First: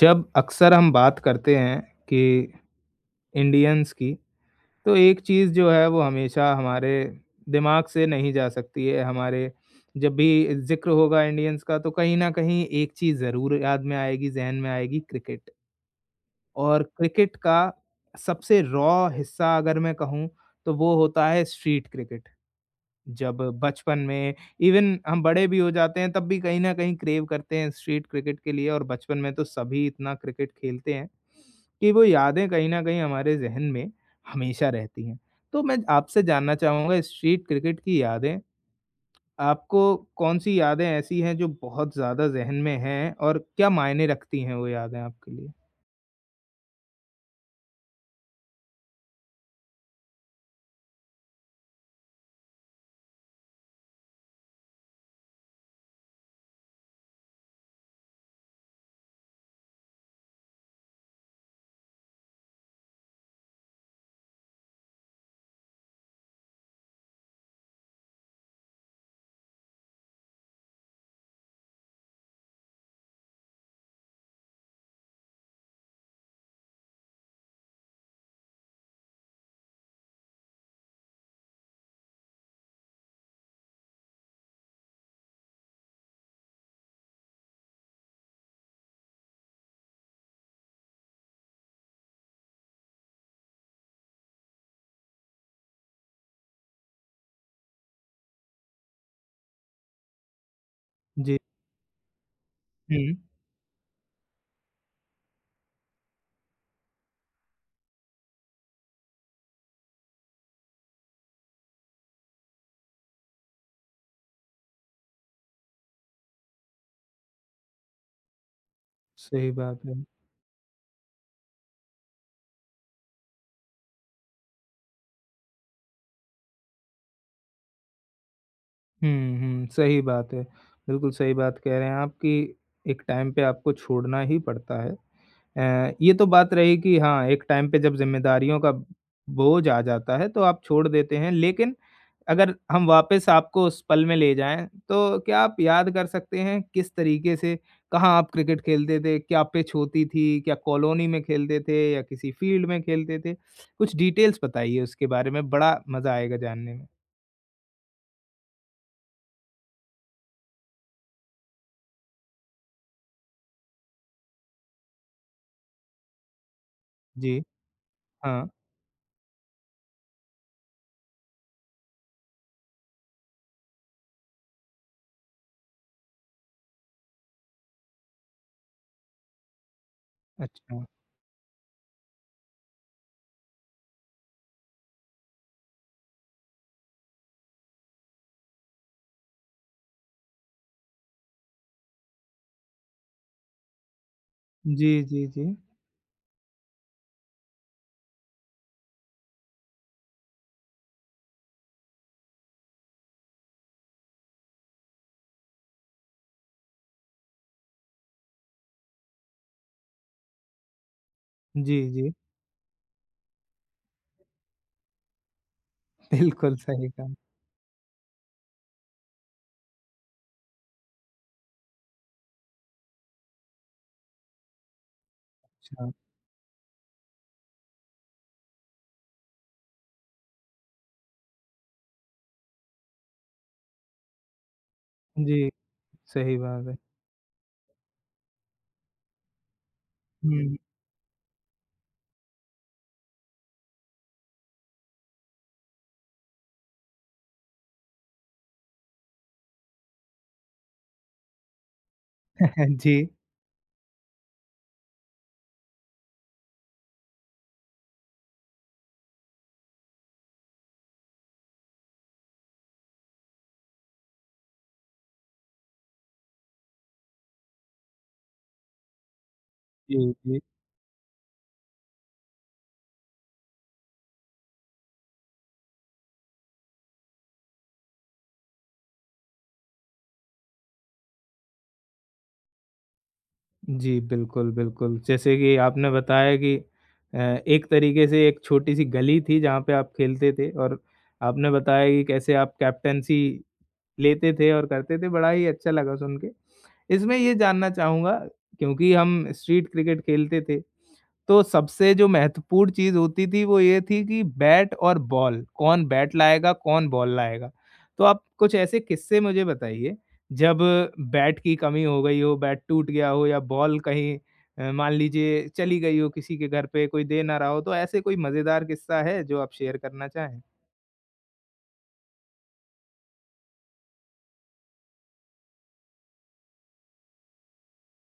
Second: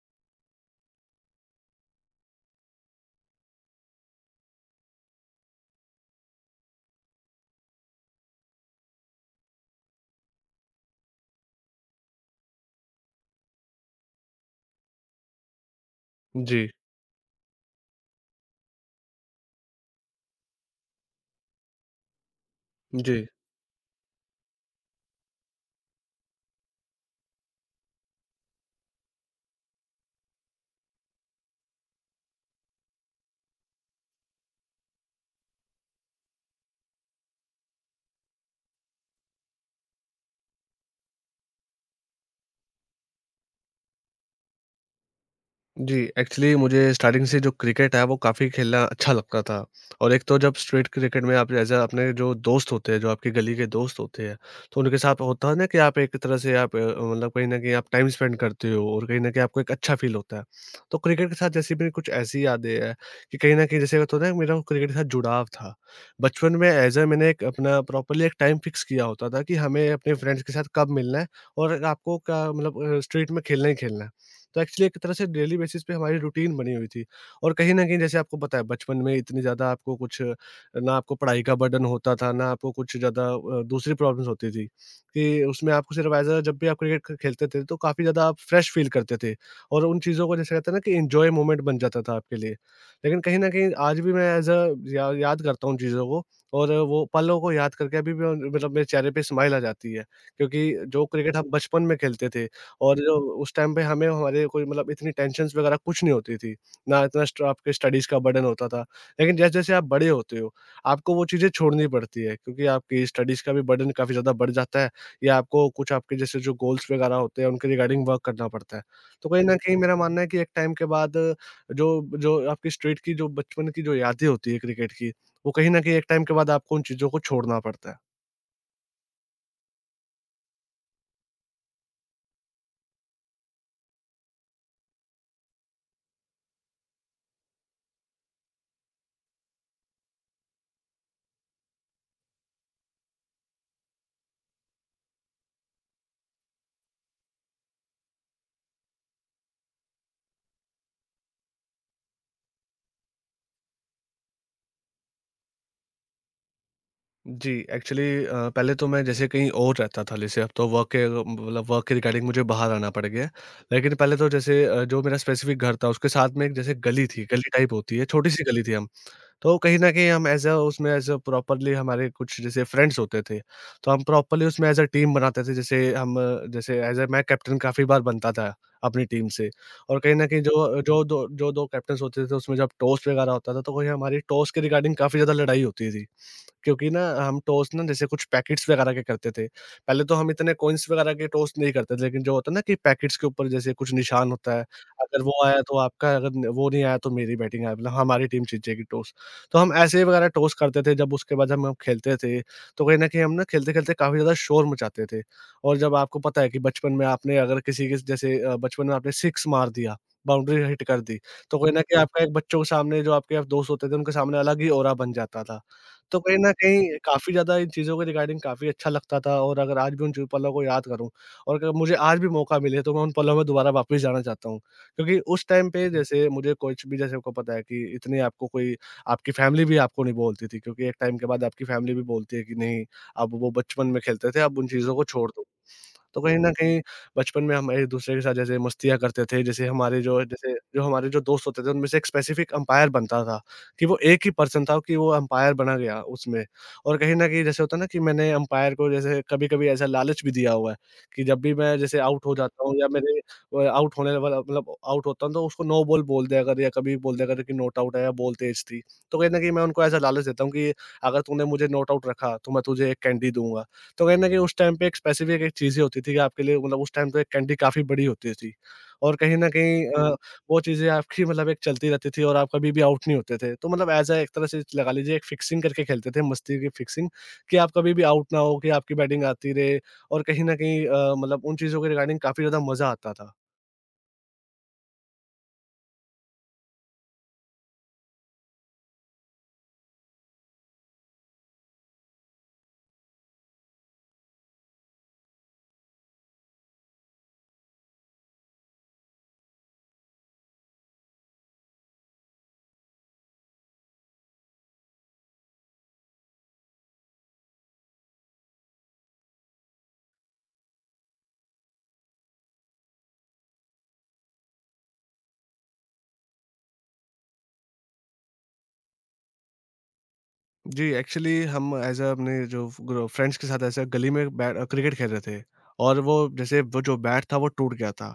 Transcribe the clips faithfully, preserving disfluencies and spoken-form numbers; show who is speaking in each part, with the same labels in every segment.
Speaker 1: जब अक्सर हम बात करते हैं कि इंडियंस की, तो एक चीज़ जो है वो हमेशा हमारे दिमाग से नहीं जा सकती है, हमारे जब भी ज़िक्र होगा इंडियंस का तो कहीं न कहीं एक चीज़ ज़रूर याद में आएगी, ज़हन में आएगी क्रिकेट।
Speaker 2: जी,
Speaker 1: और क्रिकेट का सबसे रॉ हिस्सा अगर मैं कहूँ, तो वो होता है स्ट्रीट क्रिकेट।
Speaker 2: जी,
Speaker 1: जब बचपन में इवन हम बड़े भी हो जाते हैं तब भी कहीं न कहीं क्रेव करते हैं स्ट्रीट क्रिकेट के लिए और बचपन में तो सभी इतना क्रिकेट खेलते हैं, कि वो यादें कहीं न कहीं हमारे ज़हन में हमेशा रहती हैं। तो मैं आपसे जानना चाहूँगा स्ट्रीट क्रिकेट की यादें, आपको कौन-सी यादें ऐसी हैं जो बहुत ज़्यादा ज़हन में हैं और क्या मायने रखती हैं वो यादें आपके लिए?
Speaker 2: जी। एक्चुअली मुझे स्टार्टिंग से जो क्रिकेट है वो काफ़ी खेलना अच्छा लगता था। और एक तो जब स्ट्रीट क्रिकेट में आप जैसे अपने जो दोस्त होते हैं, जो आपकी गली के दोस्त होते हैं, तो उनके साथ होता है ना कि आप एक तरह से आप अ, मतलब कहीं न कहीं आप टाइम स्पेंड करते हो और कहीं न कहीं आपको एक अच्छा फ़ील होता है। तो क्रिकेट के साथ जैसी मेरी कुछ ऐसी यादें हैं कि कहीं न कहीं जैसे होता है ना मेरा क्रिकेट के साथ जुड़ाव था। बचपन में एज़ अ मैंने एक अपना प्रॉपरली एक टाइम फ़िक्स किया होता था कि हमें अपने फ्रेंड्स के साथ कब मिलना है और आपको क्या मतलब अ, स्ट्रीट में खेलना ही खेलना है। तो एक्चुअली एक तरह से डेली बेसिस पे हमारी रूटीन बनी हुई थी और कहीं न कहीं जैसे आपको पता है बचपन में इतनी ज़्यादा आपको कुछ ना आपको पढ़ाई का बर्डन होता था, ना आपको कुछ ज़्यादा अ, दूसरी प्रॉब्लम्स होती थी कि उसमें आपको सिर्फ एज़ अ जब भी आप क्रिकेट ख खेलते थे तो काफ़ी ज़्यादा आप फ्रेश फ़ील करते थे और उन चीज़ों को जैसे कहते हैं ना कि एन्जॉय मोमेंट बन जाता था आपके लिए। लेकिन कहीं न कहीं आज भी मैं एज़ अ या याद करता हूँ उन चीज़ों को और वो पलों को याद करके अभी भी उन- मतलब मेरे चेहरे पे स्माइल आ जाती है, क्योंकि जो
Speaker 1: जी।
Speaker 2: क्रिकेट हम बचपन में खेलते थे और
Speaker 1: हुँ,
Speaker 2: जो उस टाइम पे हमें हमारे कोई मतलब इतनी टेंशन्स वगैरह कुछ नहीं होती थी, ना इतना स्ट्र आपके स्टडीज़ का बर्डन होता था। लेकिन जैसे-जैसे आप बड़े होते हो, आपको वो चीज़ें छोड़नी पड़ती है, क्योंकि आपकी स्टडीज़ का भी बर्डन काफ़ी ज़्यादा बढ़ जाता है या आपको कुछ आपके जैसे जो गोल्स वगैरह होते हैं, उनके रिगार्डिंग वर्क करना पड़ता है। तो कहीं
Speaker 1: सही
Speaker 2: न कहीं
Speaker 1: बात
Speaker 2: मेरा
Speaker 1: है।
Speaker 2: मानना है कि एक टाइम के बाद जो जो आपकी स्ट्रीट की जो बचपन की जो यादें होती है क्रिकेट की, वो कहीं न कहीं एक टाइम के बाद आपको उन चीज़ों को छोड़ना पड़ता है।
Speaker 1: हुँ, हुँ, सही बात है। बिल्कुल सही बात कह रहे हैं आप कि एक टाइम पे आपको छोड़ना ही पड़ता है। अ, ये तो बात रही कि हाँ, एक टाइम पे जब ज़िम्मेदारियों का बोझ आ जाता है तो आप छोड़ देते हैं, लेकिन अगर हम वापस आपको उस पल में ले जाएँ, तो क्या आप याद कर सकते हैं किस तरीके से कहाँ आप क्रिकेट खेलते थे? क्या पिच होती थी? क्या कॉलोनी में खेलते थे या किसी फील्ड में खेलते थे? कुछ डिटेल्स बताइए उसके बारे में, बड़ा मज़ा आएगा जानने में।
Speaker 2: जी, एक्चुअली अ, पहले तो मैं जैसे कहीं और रहता था, जैसे अब तो वर्क के अ, मतलब वर्क के रिगार्डिंग मुझे बाहर आना पड़ गया है। लेकिन पहले तो जैसे अ, जो मेरा स्पेसिफ़िक घर था, उसके साथ में एक जैसे गली थी,
Speaker 1: जी,
Speaker 2: गली टाइप होती है, छोटी-सी
Speaker 1: हाँ,
Speaker 2: गली थी हम। तो कहीं न कहीं हम एज़ अ उसमें एज़ अ प्रॉपरली हमारे कुछ जैसे फ्रेंड्स होते थे, तो हम प्रॉपरली उसमें एज़ अ टीम बनाते थे। जैसे हम अ, जैसे एज़ अ मैं कैप्टन काफ़ी बार बनता था अपनी टीम से। और कहीं न कहीं जो
Speaker 1: अच्छा।
Speaker 2: जो 2 जो दो कैप्टन्स होते थे, उसमें जब टॉस वगैरह होता था, तो वही हमारी टॉस के रिगार्डिंग काफ़ी ज़्यादा लड़ाई होती थी। क्योंकि ना हम टोस्ट ना जैसे कुछ पैकेट्स वगैरह के करते थे। पहले तो हम इतने कॉइन्स वगैरह के टोस्ट नहीं करते थे, लेकिन जो होता है ना कि पैकेट्स के ऊपर जैसे कुछ निशान होता है,
Speaker 1: जी,
Speaker 2: अगर
Speaker 1: जी,
Speaker 2: वो
Speaker 1: जी।
Speaker 2: आया तो आपका, अगर न वो नहीं आया तो मेरी बैटिंग है, मतलब हमारी टीम जीत जाएगी टॉस। तो हम ऐसे ही वगैरह टॉस करते थे, जब उसके बाद हम हम खेलते थे, तो कहीं न कहीं हम ना खेलते-खेलते काफ़ी ज़्यादा शोर मचाते थे। और जब आपको पता है कि बचपन में आपने अगर किसी के जैसे अ, बचपन में आपने सिक्स मार दिया, बाउंड्री हिट कर दी, तो कहीं
Speaker 1: जी,
Speaker 2: न कहीं
Speaker 1: जी।
Speaker 2: आपका एक बच्चों के सामने जो आपके दोस्त होते थे, उनके सामने अलग ही औरा बन जाता था। तो कहीं न
Speaker 1: बिल्कुल सही
Speaker 2: कहीं
Speaker 1: कहा।
Speaker 2: काफ़ी ज़्यादा इन चीज़ों के रिगार्डिंग काफ़ी अच्छा लगता था, और अगर आज भी उन जो पलों को याद करूँ और अगर मुझे आज भी मौका मिले, तो मैं उन पलों में दोबारा वापस जाना चाहता हूँ। क्योंकि उस टाइम पे
Speaker 1: अच्छा।
Speaker 2: जैसे मुझे कुछ भी जैसे आपको पता है कि इतनी आपको कोई आपकी फ़ैमिली भी आपको नहीं बोलती थी, क्योंकि एक टाइम के बाद आपकी फ़ैमिली भी बोलती है कि नहीं, अब वो बचपन में खेलते थे, अब उन चीज़ों को छोड़ दो।
Speaker 1: जी,
Speaker 2: तो
Speaker 1: सही
Speaker 2: कहीं न
Speaker 1: बात है।
Speaker 2: कहीं बचपन में हम एक-दूसरे के साथ जैसे मस्तियाँ करते थे, जैसे हमारे जो जैसे
Speaker 1: हुँ।
Speaker 2: जो हमारे जो दोस्त होते थे, उनमें से एक स्पेसिफिक अंपायर बनता था, कि वो एक ही पर्सन था कि वो अंपायर बना गया उसमें। और कहीं न कहीं जैसे होता है ना कि मैंने अंपायर को जैसे कभी-कभी ऐसा लालच भी दिया हुआ है, कि जब भी मैं जैसे आउट हो जाता हूँ या
Speaker 1: जी,
Speaker 2: मेरे अ, आउट होने वाला मतलब आउट होता हूँ, तो उसको नो बॉल बोल दिया कर या कभी बोल दिया कर कि नॉट आउट है या बॉल तेज़ थी। तो कहीं न कहीं मैं उनको ऐसा लालच देता हूँ कि अगर तूने मुझे नॉट आउट रखा, तो मैं तुझे एक कैंडी दूँगा। तो कहीं न कहीं उस टाइम पे एक स्पेसिफ़िक एक चीज़ें होती थी कि आपके लिए मतलब उस टाइम तो एक कैंडी काफ़ी बड़ी होती थी। और कहीं न कहीं अ,
Speaker 1: जी,
Speaker 2: हुँ।
Speaker 1: जी।
Speaker 2: वो चीज़ें आपकी मतलब एक चलती रहती थी और आप कभी भी आउट नहीं होते थे। तो मतलब ऐज़ अ एक तरह से लगा लीजिए एक फिक्सिंग करके खेलते थे, मस्ती की फिक्सिंग कि आप कभी भी आउट ना हो, कि आपकी बैटिंग आती रहे और कहीं न कहीं अ, मतलब उन चीज़ों के रिगार्डिंग काफ़ी ज़्यादा मज़ा आता था।
Speaker 1: जी, बिल्कुल, बिल्कुल। जैसे कि आपने बताया कि अ, एक तरीके से एक छोटी-सी गली थी जहाँ पे आप खेलते थे और आपने बताया कि कैसे आप कैप्टेंसी लेते थे और करते थे, बड़ा ही अच्छा लगा सुन के। इसमें ये जानना चाहूँगा क्योंकि हम स्ट्रीट क्रिकेट खेलते थे तो सबसे जो महत्वपूर्ण चीज़ होती थी वो ये थी कि बैट और बॉल, कौन बैट लाएगा, कौन बॉल लाएगा। तो आप कुछ ऐसे किस्से मुझे बताइए जब बैट की कमी हो गई हो, बैट टूट गया हो या बॉल कहीं अ, मान लीजिए चली गई हो किसी के घर पे, कोई दे ना रहा हो, तो ऐसे कोई मज़ेदार किस्सा है जो आप शेयर करना चाहें?
Speaker 2: जी, एक्चुअली हम एज़ अ अपने जो ग्रो फ्रेंड्स के साथ ऐसे गली में बै क्रिकेट खेल रहे थे और वो जैसे वो जो बैट था वो टूट गया था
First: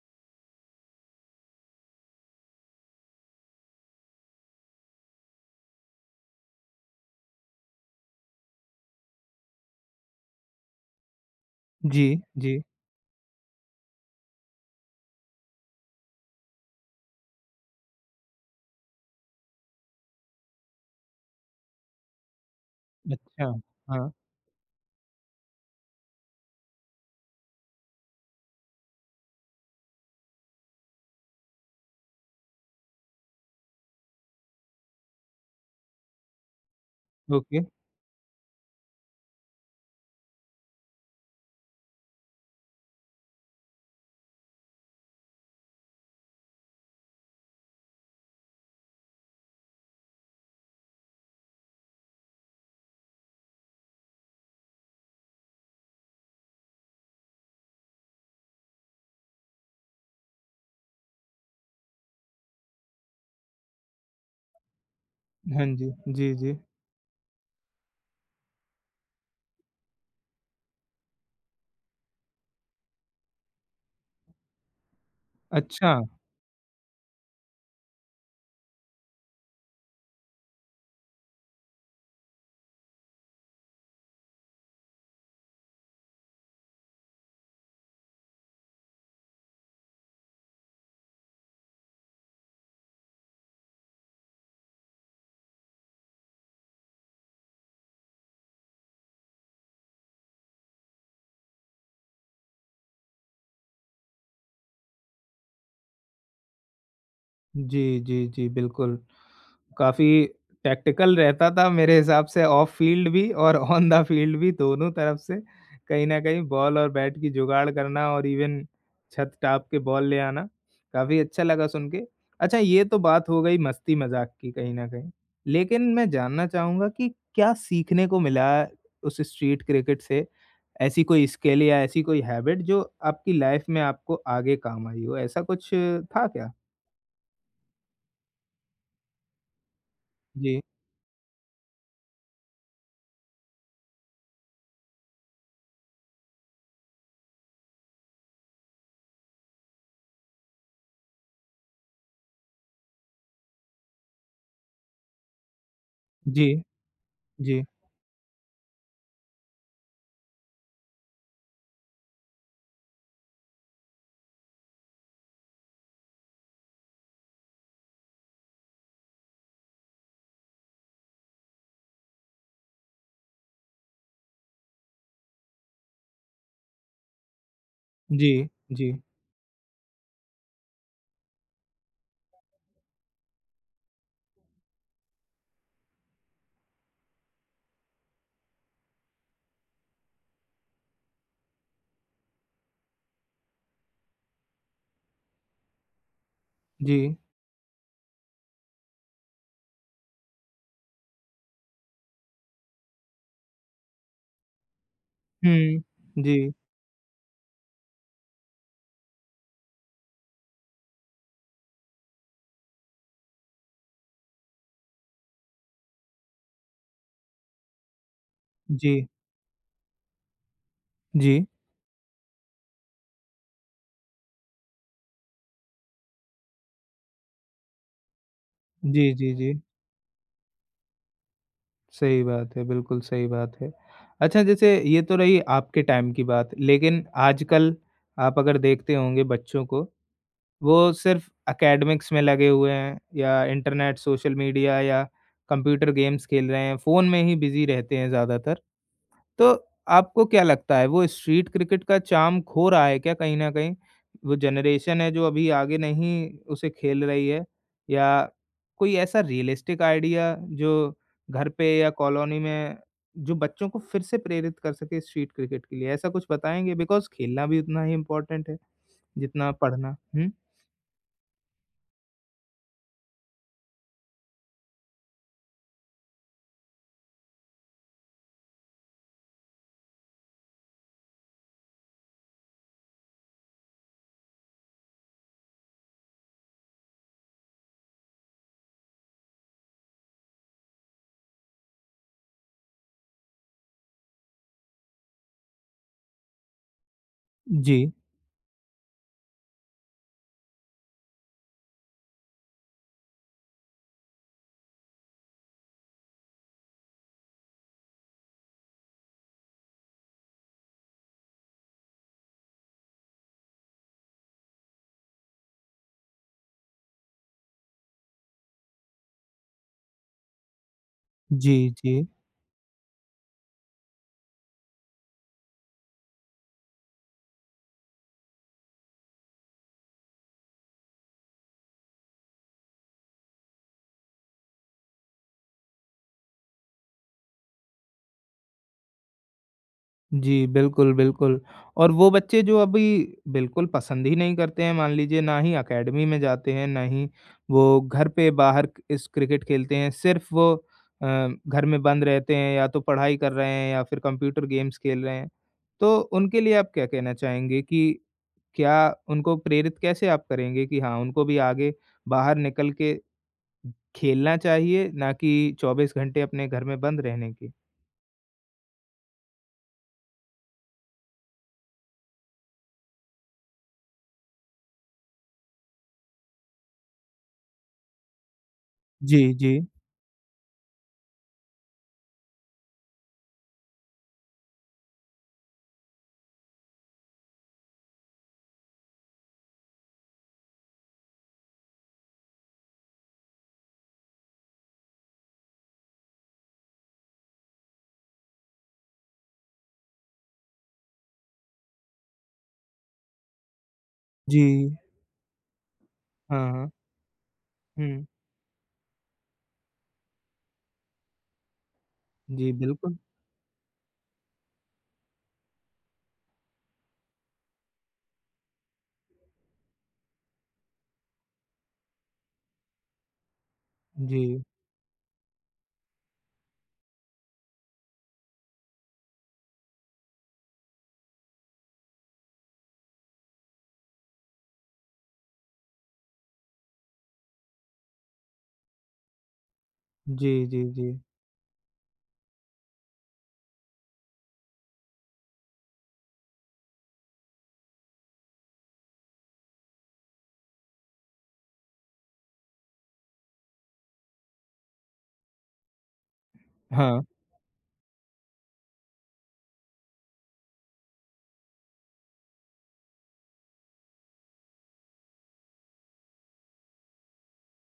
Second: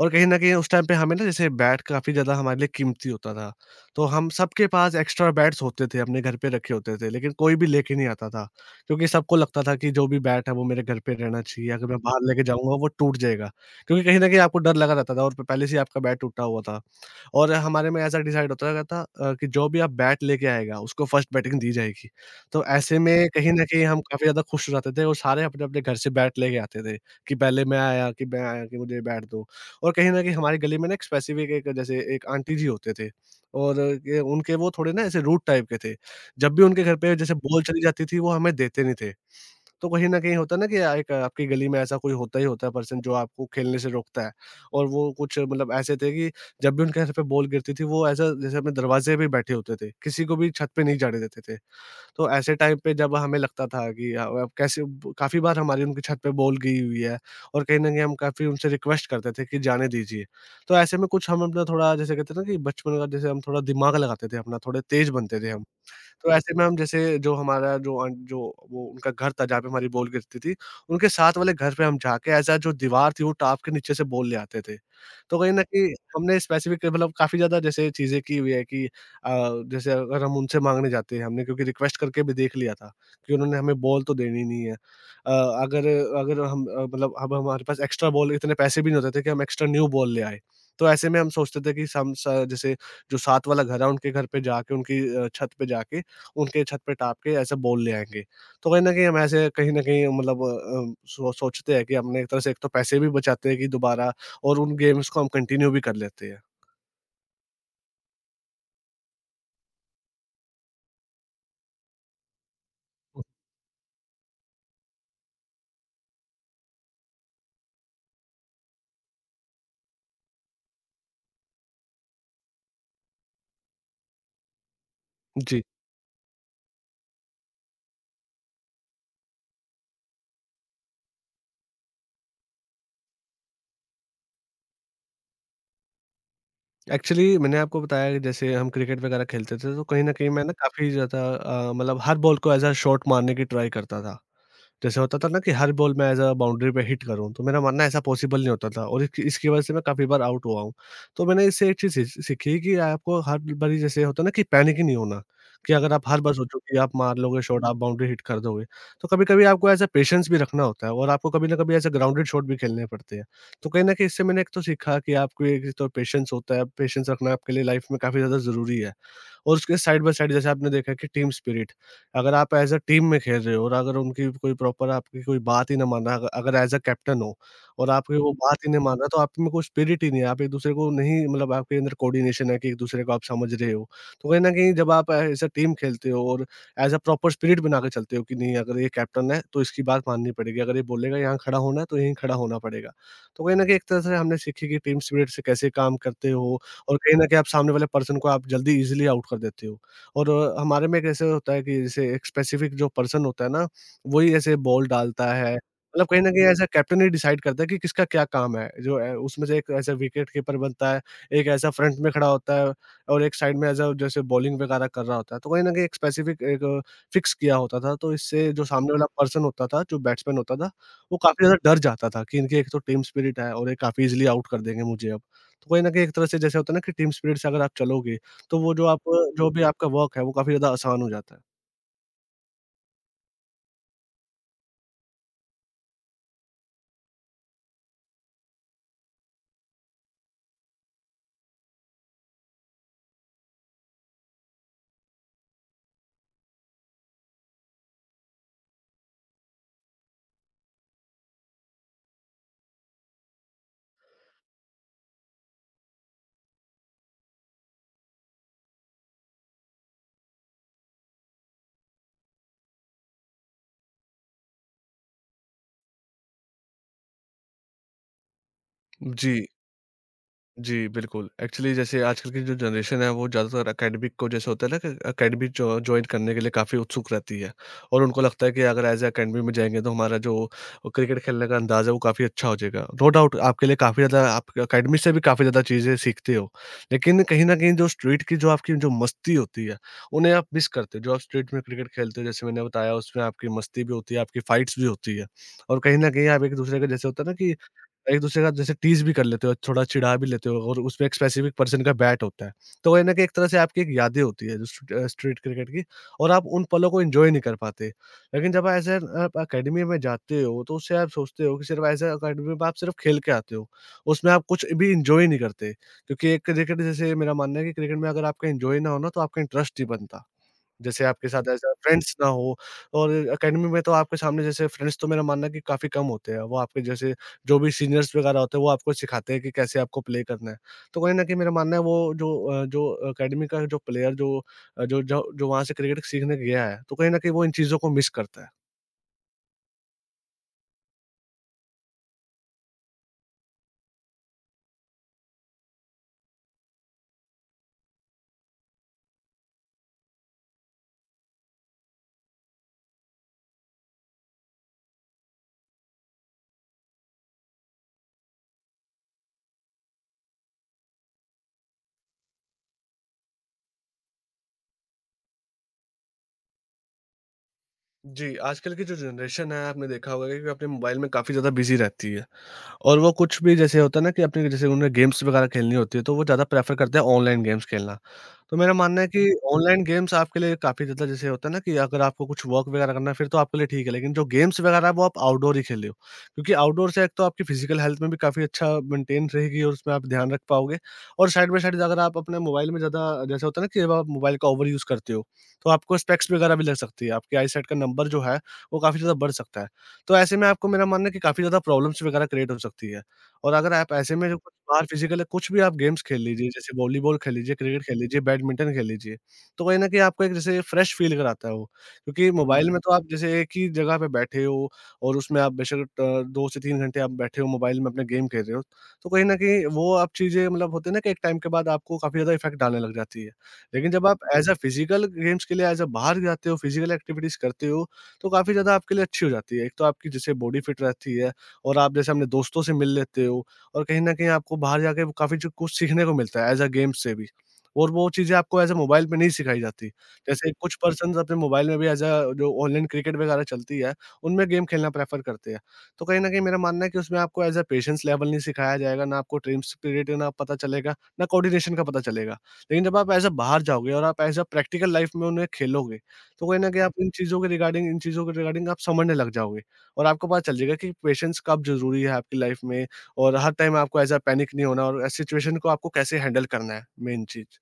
Speaker 2: और कहीं न कहीं उस टाइम पे हमें ना जैसे बैट काफ़ी ज़्यादा हमारे लिए कीमती होता था। तो हम सबके पास एक्स्ट्रा बैट्स होते थे, अपने घर पे रखे होते थे, लेकिन कोई भी लेके नहीं आता था, क्योंकि सबको लगता था कि जो भी बैट है वो मेरे घर पे रहना चाहिए, अगर मैं
Speaker 1: जी,
Speaker 2: बाहर लेके
Speaker 1: जी।
Speaker 2: जाऊँगा वो टूट जाएगा। क्योंकि कहीं न कहीं आपको डर लगा रहता था और प पहले से ही आपका बैट टूटा हुआ था। और हमारे में ऐसा डिसाइड होता रहता था अ, कि जो भी आप बैट लेके आएगा, उसको फर्स्ट बैटिंग दी जाएगी। तो ऐसे में
Speaker 1: अच्छा,
Speaker 2: कहीं न कहीं हम
Speaker 1: हाँ,
Speaker 2: काफ़ी ज़्यादा खुश हो जाते थे और सारे अपने-अपने घर से बैट लेके आते थे, कि पहले मैं आया कि मैं आया कि मुझे बैट दो। और कहीं न कहीं हमारी गली में ना एक स्पेसिफ़िक एक जैसे एक आंटी जी होते थे, और ये उनके वो थोड़े ना ऐसे रूड टाइप के थे। जब भी उनके घर पे जैसे बॉल
Speaker 1: ओके।
Speaker 2: चली जाती थी, वो हमें देते नहीं थे। तो कहीं न कहीं होता है ना कि एक आपकी गली में ऐसा कोई होता ही होता है पर्सन जो आपको खेलने से रोकता है। और वो कुछ मतलब ऐसे थे कि जब भी उनके सर पे बॉल गिरती थी वो ऐसा जैसे अपने दरवाज़े पे बैठे होते थे, किसी को भी छत पे नहीं जाने देते थे। तो ऐसे टाइम पे जब हमें लगता था कि अ, अब कैसे ब काफ़ी बार हमारी उनकी छत पे बॉल गई हुई है और कहीं न कहीं हम काफ़ी उनसे रिक्वेस्ट करते थे कि जाने दीजिए। तो ऐसे में कुछ हम अपना थोड़ा जैसे कहते हैं ना कि बचपन का जैसे हम थोड़ा दिमाग लगाते थे अपना, थोड़े तेज़ बनते थे हम।
Speaker 1: हाँ जी,
Speaker 2: तो
Speaker 1: जी, जी।
Speaker 2: ऐसे में हम जैसे जो हमारा जो अन जो वो उनका घर था जहाँ पे हमारी बॉल गिरती थी, उनके साथ वाले घर पे हम जाके ऐसा जो दीवार थी वो टाँप के नीचे से बॉल ले आते थे। तो कहीं न
Speaker 1: अच्छा।
Speaker 2: कहीं हमने स्पेसिफ़िक मतलब काफ़ी ज़्यादा जैसे चीज़ें की हुई है कि अ, जैसे अगर हम उनसे माँगने जाते हैं हमने, क्योंकि रिक्वेस्ट करके भी देख लिया था कि उन्होंने हमें बॉल तो देनी नहीं है। अ, अगर अगर हम अ, मतलब अब हमारे पास एक्स्ट्रा बॉल इतने पैसे भी नहीं होते थे कि हम एक्स्ट्रा न्यू बॉल ले आएँ। तो ऐसे में हम सोचते थे कि सम स जैसे जो साथ वाला घर है उनके घर पे जाके उनकी अ, छत पे जाके उनके छत पे टाँप के ऐसे बॉल ले आएँगे। तो कहीं न कहीं हम ऐसे कहीं न कहीं मतलब अ, सो सोचते हैं कि हमने एक तरह से एक तो पैसे भी बचाते हैं कि दोबारा और उन गेम्स को हम कंटिन्यू भी कर लेते हैं।
Speaker 1: जी, जी, जी, बिल्कुल। काफ़ी टैक्टिकल रहता था मेरे हिसाब से ऑफ फील्ड भी और ऑन द फील्ड भी दोनों तरफ से कहीं न कहीं बॉल और बैट की जुगाड़ करना और इवन छत टाँप के बॉल ले आना, काफ़ी अच्छा लगा सुन के। अच्छा ये तो बात हो गई मस्ती-मज़ाक की कहीं न कहीं,
Speaker 2: जी।
Speaker 1: लेकिन मैं जानना चाहूँगा कि क्या सीखने को मिला उस स्ट्रीट क्रिकेट से? ऐसी कोई स्किल या ऐसी कोई हैबिट जो आपकी लाइफ़ में आपको आगे काम आई हो, ऐसा कुछ था क्या?
Speaker 2: एक्चुअली मैंने आपको बताया कि जैसे हम क्रिकेट वगैरह खेलते थे तो कहीं न कहीं मैं ना
Speaker 1: जी।
Speaker 2: काफ़ी ज़्यादा अ, मतलब हर बॉल को एज़ अ शॉट मारने की ट्राई करता था। जैसे होता था ना कि हर बॉल मैं एज़ अ बाउंड्री पे हिट करूँ, तो मेरा मानना है ऐसा पॉसिबल नहीं होता था और इसकी इसकी वज़ह से मैं काफ़ी बार आउट हुआ हूँ। तो मैंने इससे एक चीज़ सीख सीखी कि आपको हर बारी जैसे होता है ना कि पैनिक ही नहीं होना, कि अगर आप हर बार
Speaker 1: जी,
Speaker 2: सोचो कि आप मार लोगे
Speaker 1: जी,
Speaker 2: शॉट, आप बाउंड्री हिट कर दोगे, तो कभी-कभी आपको एज़ अ पेशेंस भी रखना होता है और आपको कभी न कभी एज़ अ ग्राउंडेड शॉट भी खेलने पड़ते हैं। तो कहीं न कहीं इससे मैंने एक तो सीखा कि आपको एक तो पेशेंस होता है, पेशेंस रखना आपके लिए लाइफ़ में काफ़ी ज़्यादा ज़रूरी है। और उसके साइड बाय साइड जैसे आपने देखा कि टीम स्पिरिट अगर आप एज़ अ टीम में खेल रहे हो और अगर उनकी कोई प्रॉपर आपकी कोई बात ही ना मान रहा, अग अगर एज़ अ कैप्टन हो और आपकी
Speaker 1: जी,
Speaker 2: वो बात ही नहीं
Speaker 1: जी,
Speaker 2: मान रहा, तो आप में कोई स्पिरिट ही नहीं है, आप एक-दूसरे को नहीं, मतलब आपके अंदर कोऑर्डिनेशन है कि एक-दूसरे को आप समझ रहे हो। तो कहीं न कहीं जब आप एज़ अ टीम खेलते हो और एज़ अ प्रॉपर स्पिरिट बना के चलते हो कि नहीं, अगर ये कैप्टन है तो इसकी बात माननी पड़ेगी, अगर ये बोलेगा यहाँ खड़ा होना है तो यहीं खड़ा होना पड़ेगा। तो कहीं न कहीं एक तरह से हमने सीखी कि टीम स्पिरिट से कैसे काम करते हो,
Speaker 1: जी,
Speaker 2: और कहीं न कहीं आप सामने वाले पर्सन को आप जल्दी ईज़िली आउट कर देते हो। और अ, हमारे में कैसे होता है कि जैसे एक स्पेसिफिक जो पर्सन होता है ना, वही ऐसे बॉल डालता है।
Speaker 1: हुँ,
Speaker 2: मतलब कहीं न कहीं
Speaker 1: जी,
Speaker 2: ऐसा कैप्टन ही डिसाइड करता है कि किसका क्या काम है। जो ए उसमें से एक ऐसा विकेट कीपर बनता है, एक ऐसा फ्रंट में खड़ा होता है और एक साइड में ऐज़ अ जैसे बॉलिंग वगैरह कर रहा होता है। तो कहीं न कहीं एक स्पेसिफिक एक फिक्स किया होता था, तो इससे जो सामने
Speaker 1: जी,
Speaker 2: वाला पर्सन होता था, जो बैट्समैन होता था, वो
Speaker 1: जी,
Speaker 2: काफ़ी ज़्यादा डर जाता था कि इनकी एक तो टीम स्पिरिट है और ये काफ़ी ईज़िली आउट कर देंगे मुझे अब। तो कहीं न कहीं एक तरह से जैसे होता है ना कि टीम स्पिरिट से अगर आप चलोगे, तो वो जो आप
Speaker 1: जी, जी, जी,
Speaker 2: जो भी आपका वर्क है, वो काफ़ी ज़्यादा आसान हो जाता है।
Speaker 1: सही बात है, बिल्कुल सही बात है। अच्छा जैसे ये तो रही आपके टाइम की बात, लेकिन आजकल आप अगर देखते होंगे बच्चों को, वो सिर्फ़ एकेडमिक्स में लगे हुए हैं या इंटरनेट, सोशल मीडिया या कंप्यूटर गेम्स खेल रहे हैं, फ़ोन में ही बिज़ी रहते हैं ज़्यादातर। तो आपको क्या लगता है वो स्ट्रीट क्रिकेट का चार्म खो रहा है क्या कहीं न कहीं? वो जनरेशन है जो अभी आगे नहीं उसे खेल रही है या कोई ऐसा रियलिस्टिक आइडिया जो घर पे या कॉलोनी में जो बच्चों को फिर से प्रेरित कर सके स्ट्रीट क्रिकेट के लिए, ऐसा कुछ बताएँगे? बिकॉज़ खेलना भी उतना ही इम्पोर्टेंट है
Speaker 2: जी,
Speaker 1: जितना पढ़ना। हुँ।
Speaker 2: जी, बिल्कुल। एक्चुअली जैसे आजकल की जो जनरेशन है वो ज़्यादातर एकेडमिक को जैसे होता है ना कि एकेडमिक जो जॉइन करने के लिए काफ़ी उत्सुक रहती है, और उनको लगता है कि अगर एज़ अ एकेडमी में जाएँगे तो हमारा जो क्रिकेट खेलने का अंदाज़ है वो काफ़ी अच्छा हो जाएगा। नो डाउट आपके लिए काफ़ी ज़्यादा, आप एकेडमी से भी काफ़ी ज़्यादा चीज़ें सीखते हो। लेकिन कहीं न कहीं जो स्ट्रीट की जो आपकी जो मस्ती होती है, उन्हें आप मिस करते हो। जो आप स्ट्रीट में क्रिकेट खेलते हो, जैसे मैंने बताया, उसमें आपकी मस्ती भी होती है, आपकी फाइट्स भी होती है, और कहीं न कहीं आप एक-दूसरे के जैसे होता है ना कि
Speaker 1: जी।
Speaker 2: एक-दूसरे का जैसे टीज़ भी कर लेते हो, थोड़ा चिढ़ा भी लेते हो, और उसमें एक स्पेसिफ़िक पर्सन का बैट होता है। तो कहीं न कहीं एक तरह से आपकी एक यादें होती है जो स्ट्र अ, स्ट्रीट क्रिकेट की, और आप उन पलों को एन्जॉय नहीं कर पाते। लेकिन जब ऐसे आप अकेडमी में जाते हो तो उससे आप सोचते हो कि सिर्फ़ ऐसे अकेडमी में आप सिर्फ़ खेल के आते हो। उसमें आप कुछ भी एन्जॉय नहीं करते, क्योंकि एक क्रिकेट जैसे मेरा मानना है कि क्रिकेट में अगर आपका एन्जॉय ना हो ना, तो आपका इंटरेस्ट नहीं बनता। जैसे आपके साथ
Speaker 1: जी,
Speaker 2: ऐसा
Speaker 1: जी।
Speaker 2: फ्रेंड्स ना हो, और एकेडमी में तो आपके सामने जैसे फ्रेंड्स तो मेरा मानना है कि काफ़ी कम होते हैं। वो आपके जैसे जो भी सीनियर्स वगैरह होते हैं, वो आपको सिखाते हैं कि कैसे आपको प्ले करना है। तो कहीं न कहीं मेरा मानना है वो जो अ, जो एकेडमी का जो प्लेयर जो अ, जो जो जो वहाँ से क्रिकेट सीखने गया है, तो कहीं न कहीं वो इन चीज़ों को मिस करता है।
Speaker 1: जी, बिल्कुल, बिल्कुल। और वो बच्चे जो अभी बिल्कुल पसंद ही नहीं करते हैं, मान लीजिए ना ही अकेडमी में जाते हैं, ना ही वो घर पे बाहर क- इस क्रिकेट खेलते हैं, सिर्फ़ वो अ, घर में बंद रहते हैं या तो पढ़ाई कर रहे हैं या फिर कंप्यूटर गेम्स खेल रहे हैं। तो उनके लिए आप क्या कहना चाहेंगे कि क्या उनको प्रेरित कैसे आप करेंगे कि हाँ, उनको भी आगे बाहर निकल के खेलना चाहिए, ना कि चौबीस घंटे अपने घर में बंद रहने के?
Speaker 2: जी, आजकल की जो जनरेशन है आपने देखा होगा कि अपने मोबाइल में काफ़ी ज़्यादा बिज़ी रहती है। और वो कुछ भी जैसे होता है ना कि अपने जैसे उन्हें गेम्स वगैरह खेलनी होती है, तो वो ज़्यादा प्रेफ़र करते हैं ऑनलाइन गेम्स खेलना। तो मेरा मानना है कि
Speaker 1: जी, जी।
Speaker 2: ऑनलाइन गेम्स आपके लिए काफ़ी ज़्यादा जैसे होता है ना कि अगर आपको कुछ वर्क वगैरह करना है फिर तो आपके लिए ठीक है, लेकिन जो गेम्स वगैरह है वो आप आउटडोर ही खेलो। क्योंकि आउटडोर से एक तो आपकी फ़िज़िकल हेल्थ में भी काफ़ी अच्छा मेंटेन रहेगी और उसमें आप ध्यान रख पाओगे, और साइड बाय साइड अगर आप अपने मोबाइल में ज़्यादा जैसे होता है ना कि जब आप मोबाइल का ओवर यूज़ करते हो, तो आपको स्पेक्स वगैरह भी लग सकती है। आपकी आईसाइट का नंबर जो है वो काफ़ी ज़्यादा बढ़ सकता है। तो ऐसे में आपको मेरा मानना है कि काफ़ी ज़्यादा प्रॉब्लम्स वगैरह क्रिएट हो सकती है। और अगर आप ऐसे में जो कुछ
Speaker 1: जी।
Speaker 2: बाहर फिज़िकल कुछ भी आप गेम्स खेल लीजिए,
Speaker 1: हाँ, हाँ।
Speaker 2: जैसे वॉलीबॉल खेल लीजिए, क्रिकेट खेल
Speaker 1: हुँ।
Speaker 2: लीजिए, बैडमिंटन खेल लीजिए, तो कहीं न कहीं आपको एक जैसे फ्रेश फ़ील कराता है वो। क्योंकि
Speaker 1: जी,
Speaker 2: मोबाइल में हुँ। तो
Speaker 1: बिल्कुल।
Speaker 2: आप जैसे एक ही जगह पे बैठे हो, और उसमें आप बेशक अ, दो से तीन घंटे आप बैठे हो मोबाइल में अपना गेम खेल रहे हो, तो कहीं न कहीं वो आप चीज़ें मतलब होते हैं ना कि एक टाइम के बाद आपको काफ़ी ज़्यादा इफ़ेक्ट डालने लग जाती है। लेकिन जब आप
Speaker 1: जी।
Speaker 2: एज़ अ फिज़िकल गेम्स के लिए एज़ अ बाहर जाते हो, फिज़िकल एक्टिविटीज़ करते हो, तो काफ़ी ज़्यादा आपके लिए अच्छी हो जाती है। एक तो आपकी जैसे बॉडी फिट रहती है और आप जैसे अपने दोस्तों से मिल लेते हो, और कहीं न कहीं आपको बाहर जाके वो काफ़ी जो कुछ सीखने को मिलता है एज़ अ गेम्स से भी, और वो चीज़ें आपको एज़ अ मोबाइल पे नहीं सिखाई जाती।
Speaker 1: जी,
Speaker 2: जैसे
Speaker 1: जी,
Speaker 2: कुछ
Speaker 1: जी।
Speaker 2: पर्सन्स अपने मोबाइल में भी एज़ अ जो ऑनलाइन क्रिकेट वगैरह चलती है, उनमें गेम खेलना प्रेफ़र करते हैं। तो कहीं न कहीं मेरा मानना है कि उसमें आपको एज़ अ पेशेंस लेवल नहीं सिखाया जाएगा, ना आपको टीम स्पिरिट ना पता चलेगा, ना कोऑर्डिनेशन का पता चलेगा। लेकिन जब आप एज़ अ बाहर जाओगे और आप एज़ अ प्रैक्टिकल लाइफ़ में उन्हें खेलोगे, तो कहीं न कहीं आप
Speaker 1: हाँ।
Speaker 2: इन चीज़ों के रिगार्डिंग इन चीज़ों के रिगार्डिंग आप समझने लग जाओगे, और आपको पता चल जाएगा कि पेशेंस कब ज़रूरी है आपकी लाइफ़ में, और हर टाइम आपको ऐसा पैनिक नहीं होना और सिचुएशन को आपको कैसे हैंडल करना है, मेन चीज़।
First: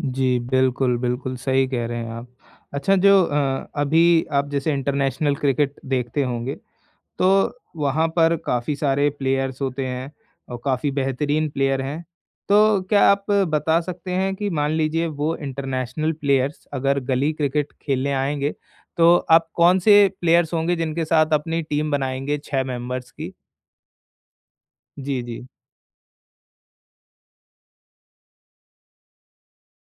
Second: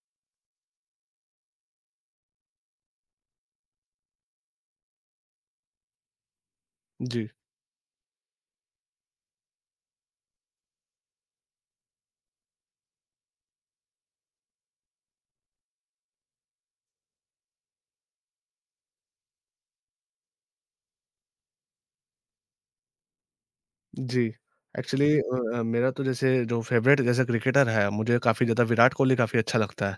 Speaker 1: जी, बिल्कुल, बिल्कुल सही कह रहे हैं आप। अच्छा जो अ, अभी आप जैसे इंटरनेशनल क्रिकेट देखते होंगे,
Speaker 2: जी,
Speaker 1: तो वहाँ पर काफ़ी सारे प्लेयर्स होते हैं और काफ़ी बेहतरीन प्लेयर हैं। तो क्या आप बता सकते हैं कि मान लीजिए वो इंटरनेशनल प्लेयर्स अगर गली क्रिकेट खेलने आएँगे, तो आप कौन से प्लेयर्स होंगे जिनके साथ अपनी टीम बनाएँगे छह मेंबर्स की?
Speaker 2: जी। एक्चुअली
Speaker 1: जी,
Speaker 2: अ
Speaker 1: जी।
Speaker 2: अ, मेरा तो जैसे जो फ़ेवरेट जैसे क्रिकेटर है, मुझे काफ़ी ज़्यादा विराट कोहली काफ़ी अच्छा लगता है।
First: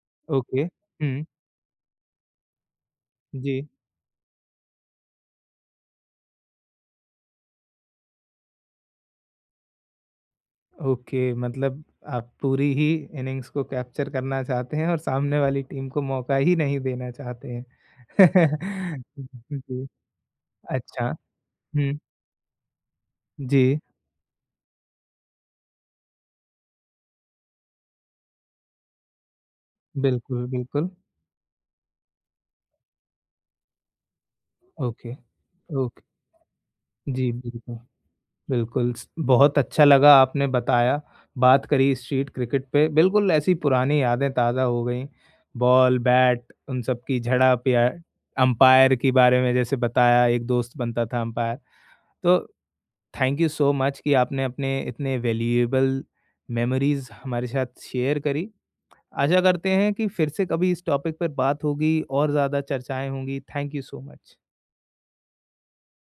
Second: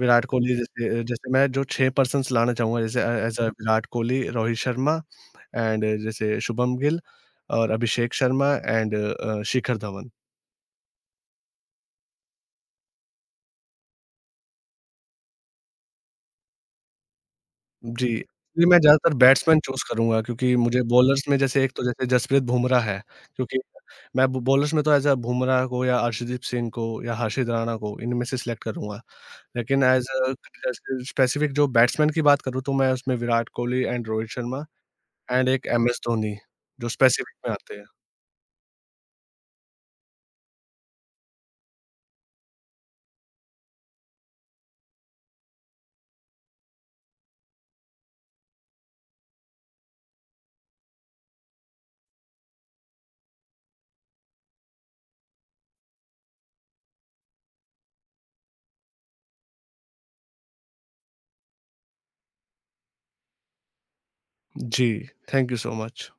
Speaker 2: विराट कोहली
Speaker 1: ओके।
Speaker 2: जैसे
Speaker 1: हुँ।
Speaker 2: जैसे मैं जो छह पर्सन्स लाना चाहूँगा, जैसे अ, एज़ अ
Speaker 1: जी।
Speaker 2: विराट कोहली, रोहित शर्मा एंड जैसे शुभम गिल और Abhishek Sharma and uh, Shikhar Dhawan.
Speaker 1: Okay मतलब आप पूरी ही इनिंग्स को कैप्चर करना चाहते हैं और सामने वाली टीम को मौका ही नहीं देना चाहते
Speaker 2: जी,
Speaker 1: हैं।
Speaker 2: इसलिए मैं ज़्यादातर बैट्समैन चूज़
Speaker 1: जी,
Speaker 2: करूँगा, क्योंकि मुझे
Speaker 1: अच्छा।
Speaker 2: बॉलर्स में जैसे एक तो
Speaker 1: हुँ,
Speaker 2: जैसे जसप्रीत बुमराह है, क्योंकि
Speaker 1: जी,
Speaker 2: मैं ब बॉलर्स में तो ऐज़ अ बुमराह को या अर्शदीप सिंह को या हर्षित राणा को इनमें से सेलेक्ट करूँगा। लेकिन ऐज़ अ,
Speaker 1: बिल्कुल, बिल्कुल।
Speaker 2: जैसे स्पेसिफ़िक जो बैट्समैन की बात करूँ तो मैं उसमें Virat Kohli and Rohit Sharma
Speaker 1: okay,
Speaker 2: and एक एम एस
Speaker 1: ओके।
Speaker 2: धोनी, जो
Speaker 1: जी,
Speaker 2: स्पेसिफ़िक में आते
Speaker 1: बिल्कुल,
Speaker 2: हैं।
Speaker 1: बिल्कुल स बहुत अच्छा लगा आपने बताया, बात करी स्ट्रीट क्रिकेट पे, बिल्कुल ऐसी पुरानी यादें ताज़ा हो गईं। बॉल, बैट उन सब की झड़प या अंपायर के बारे में जैसे बताया, एक दोस्त बनता था अंपायर। तो थैंक यू सो मच कि आपने अपने इतने वैल्यूएबल मेमोरीज हमारे साथ शेयर करी। आशा करते हैं कि फिर से कभी इस टॉपिक पर बात होगी और ज़्यादा चर्चाएँ होंगी। Thank you so much.
Speaker 2: जी, थैंक यू सो मच।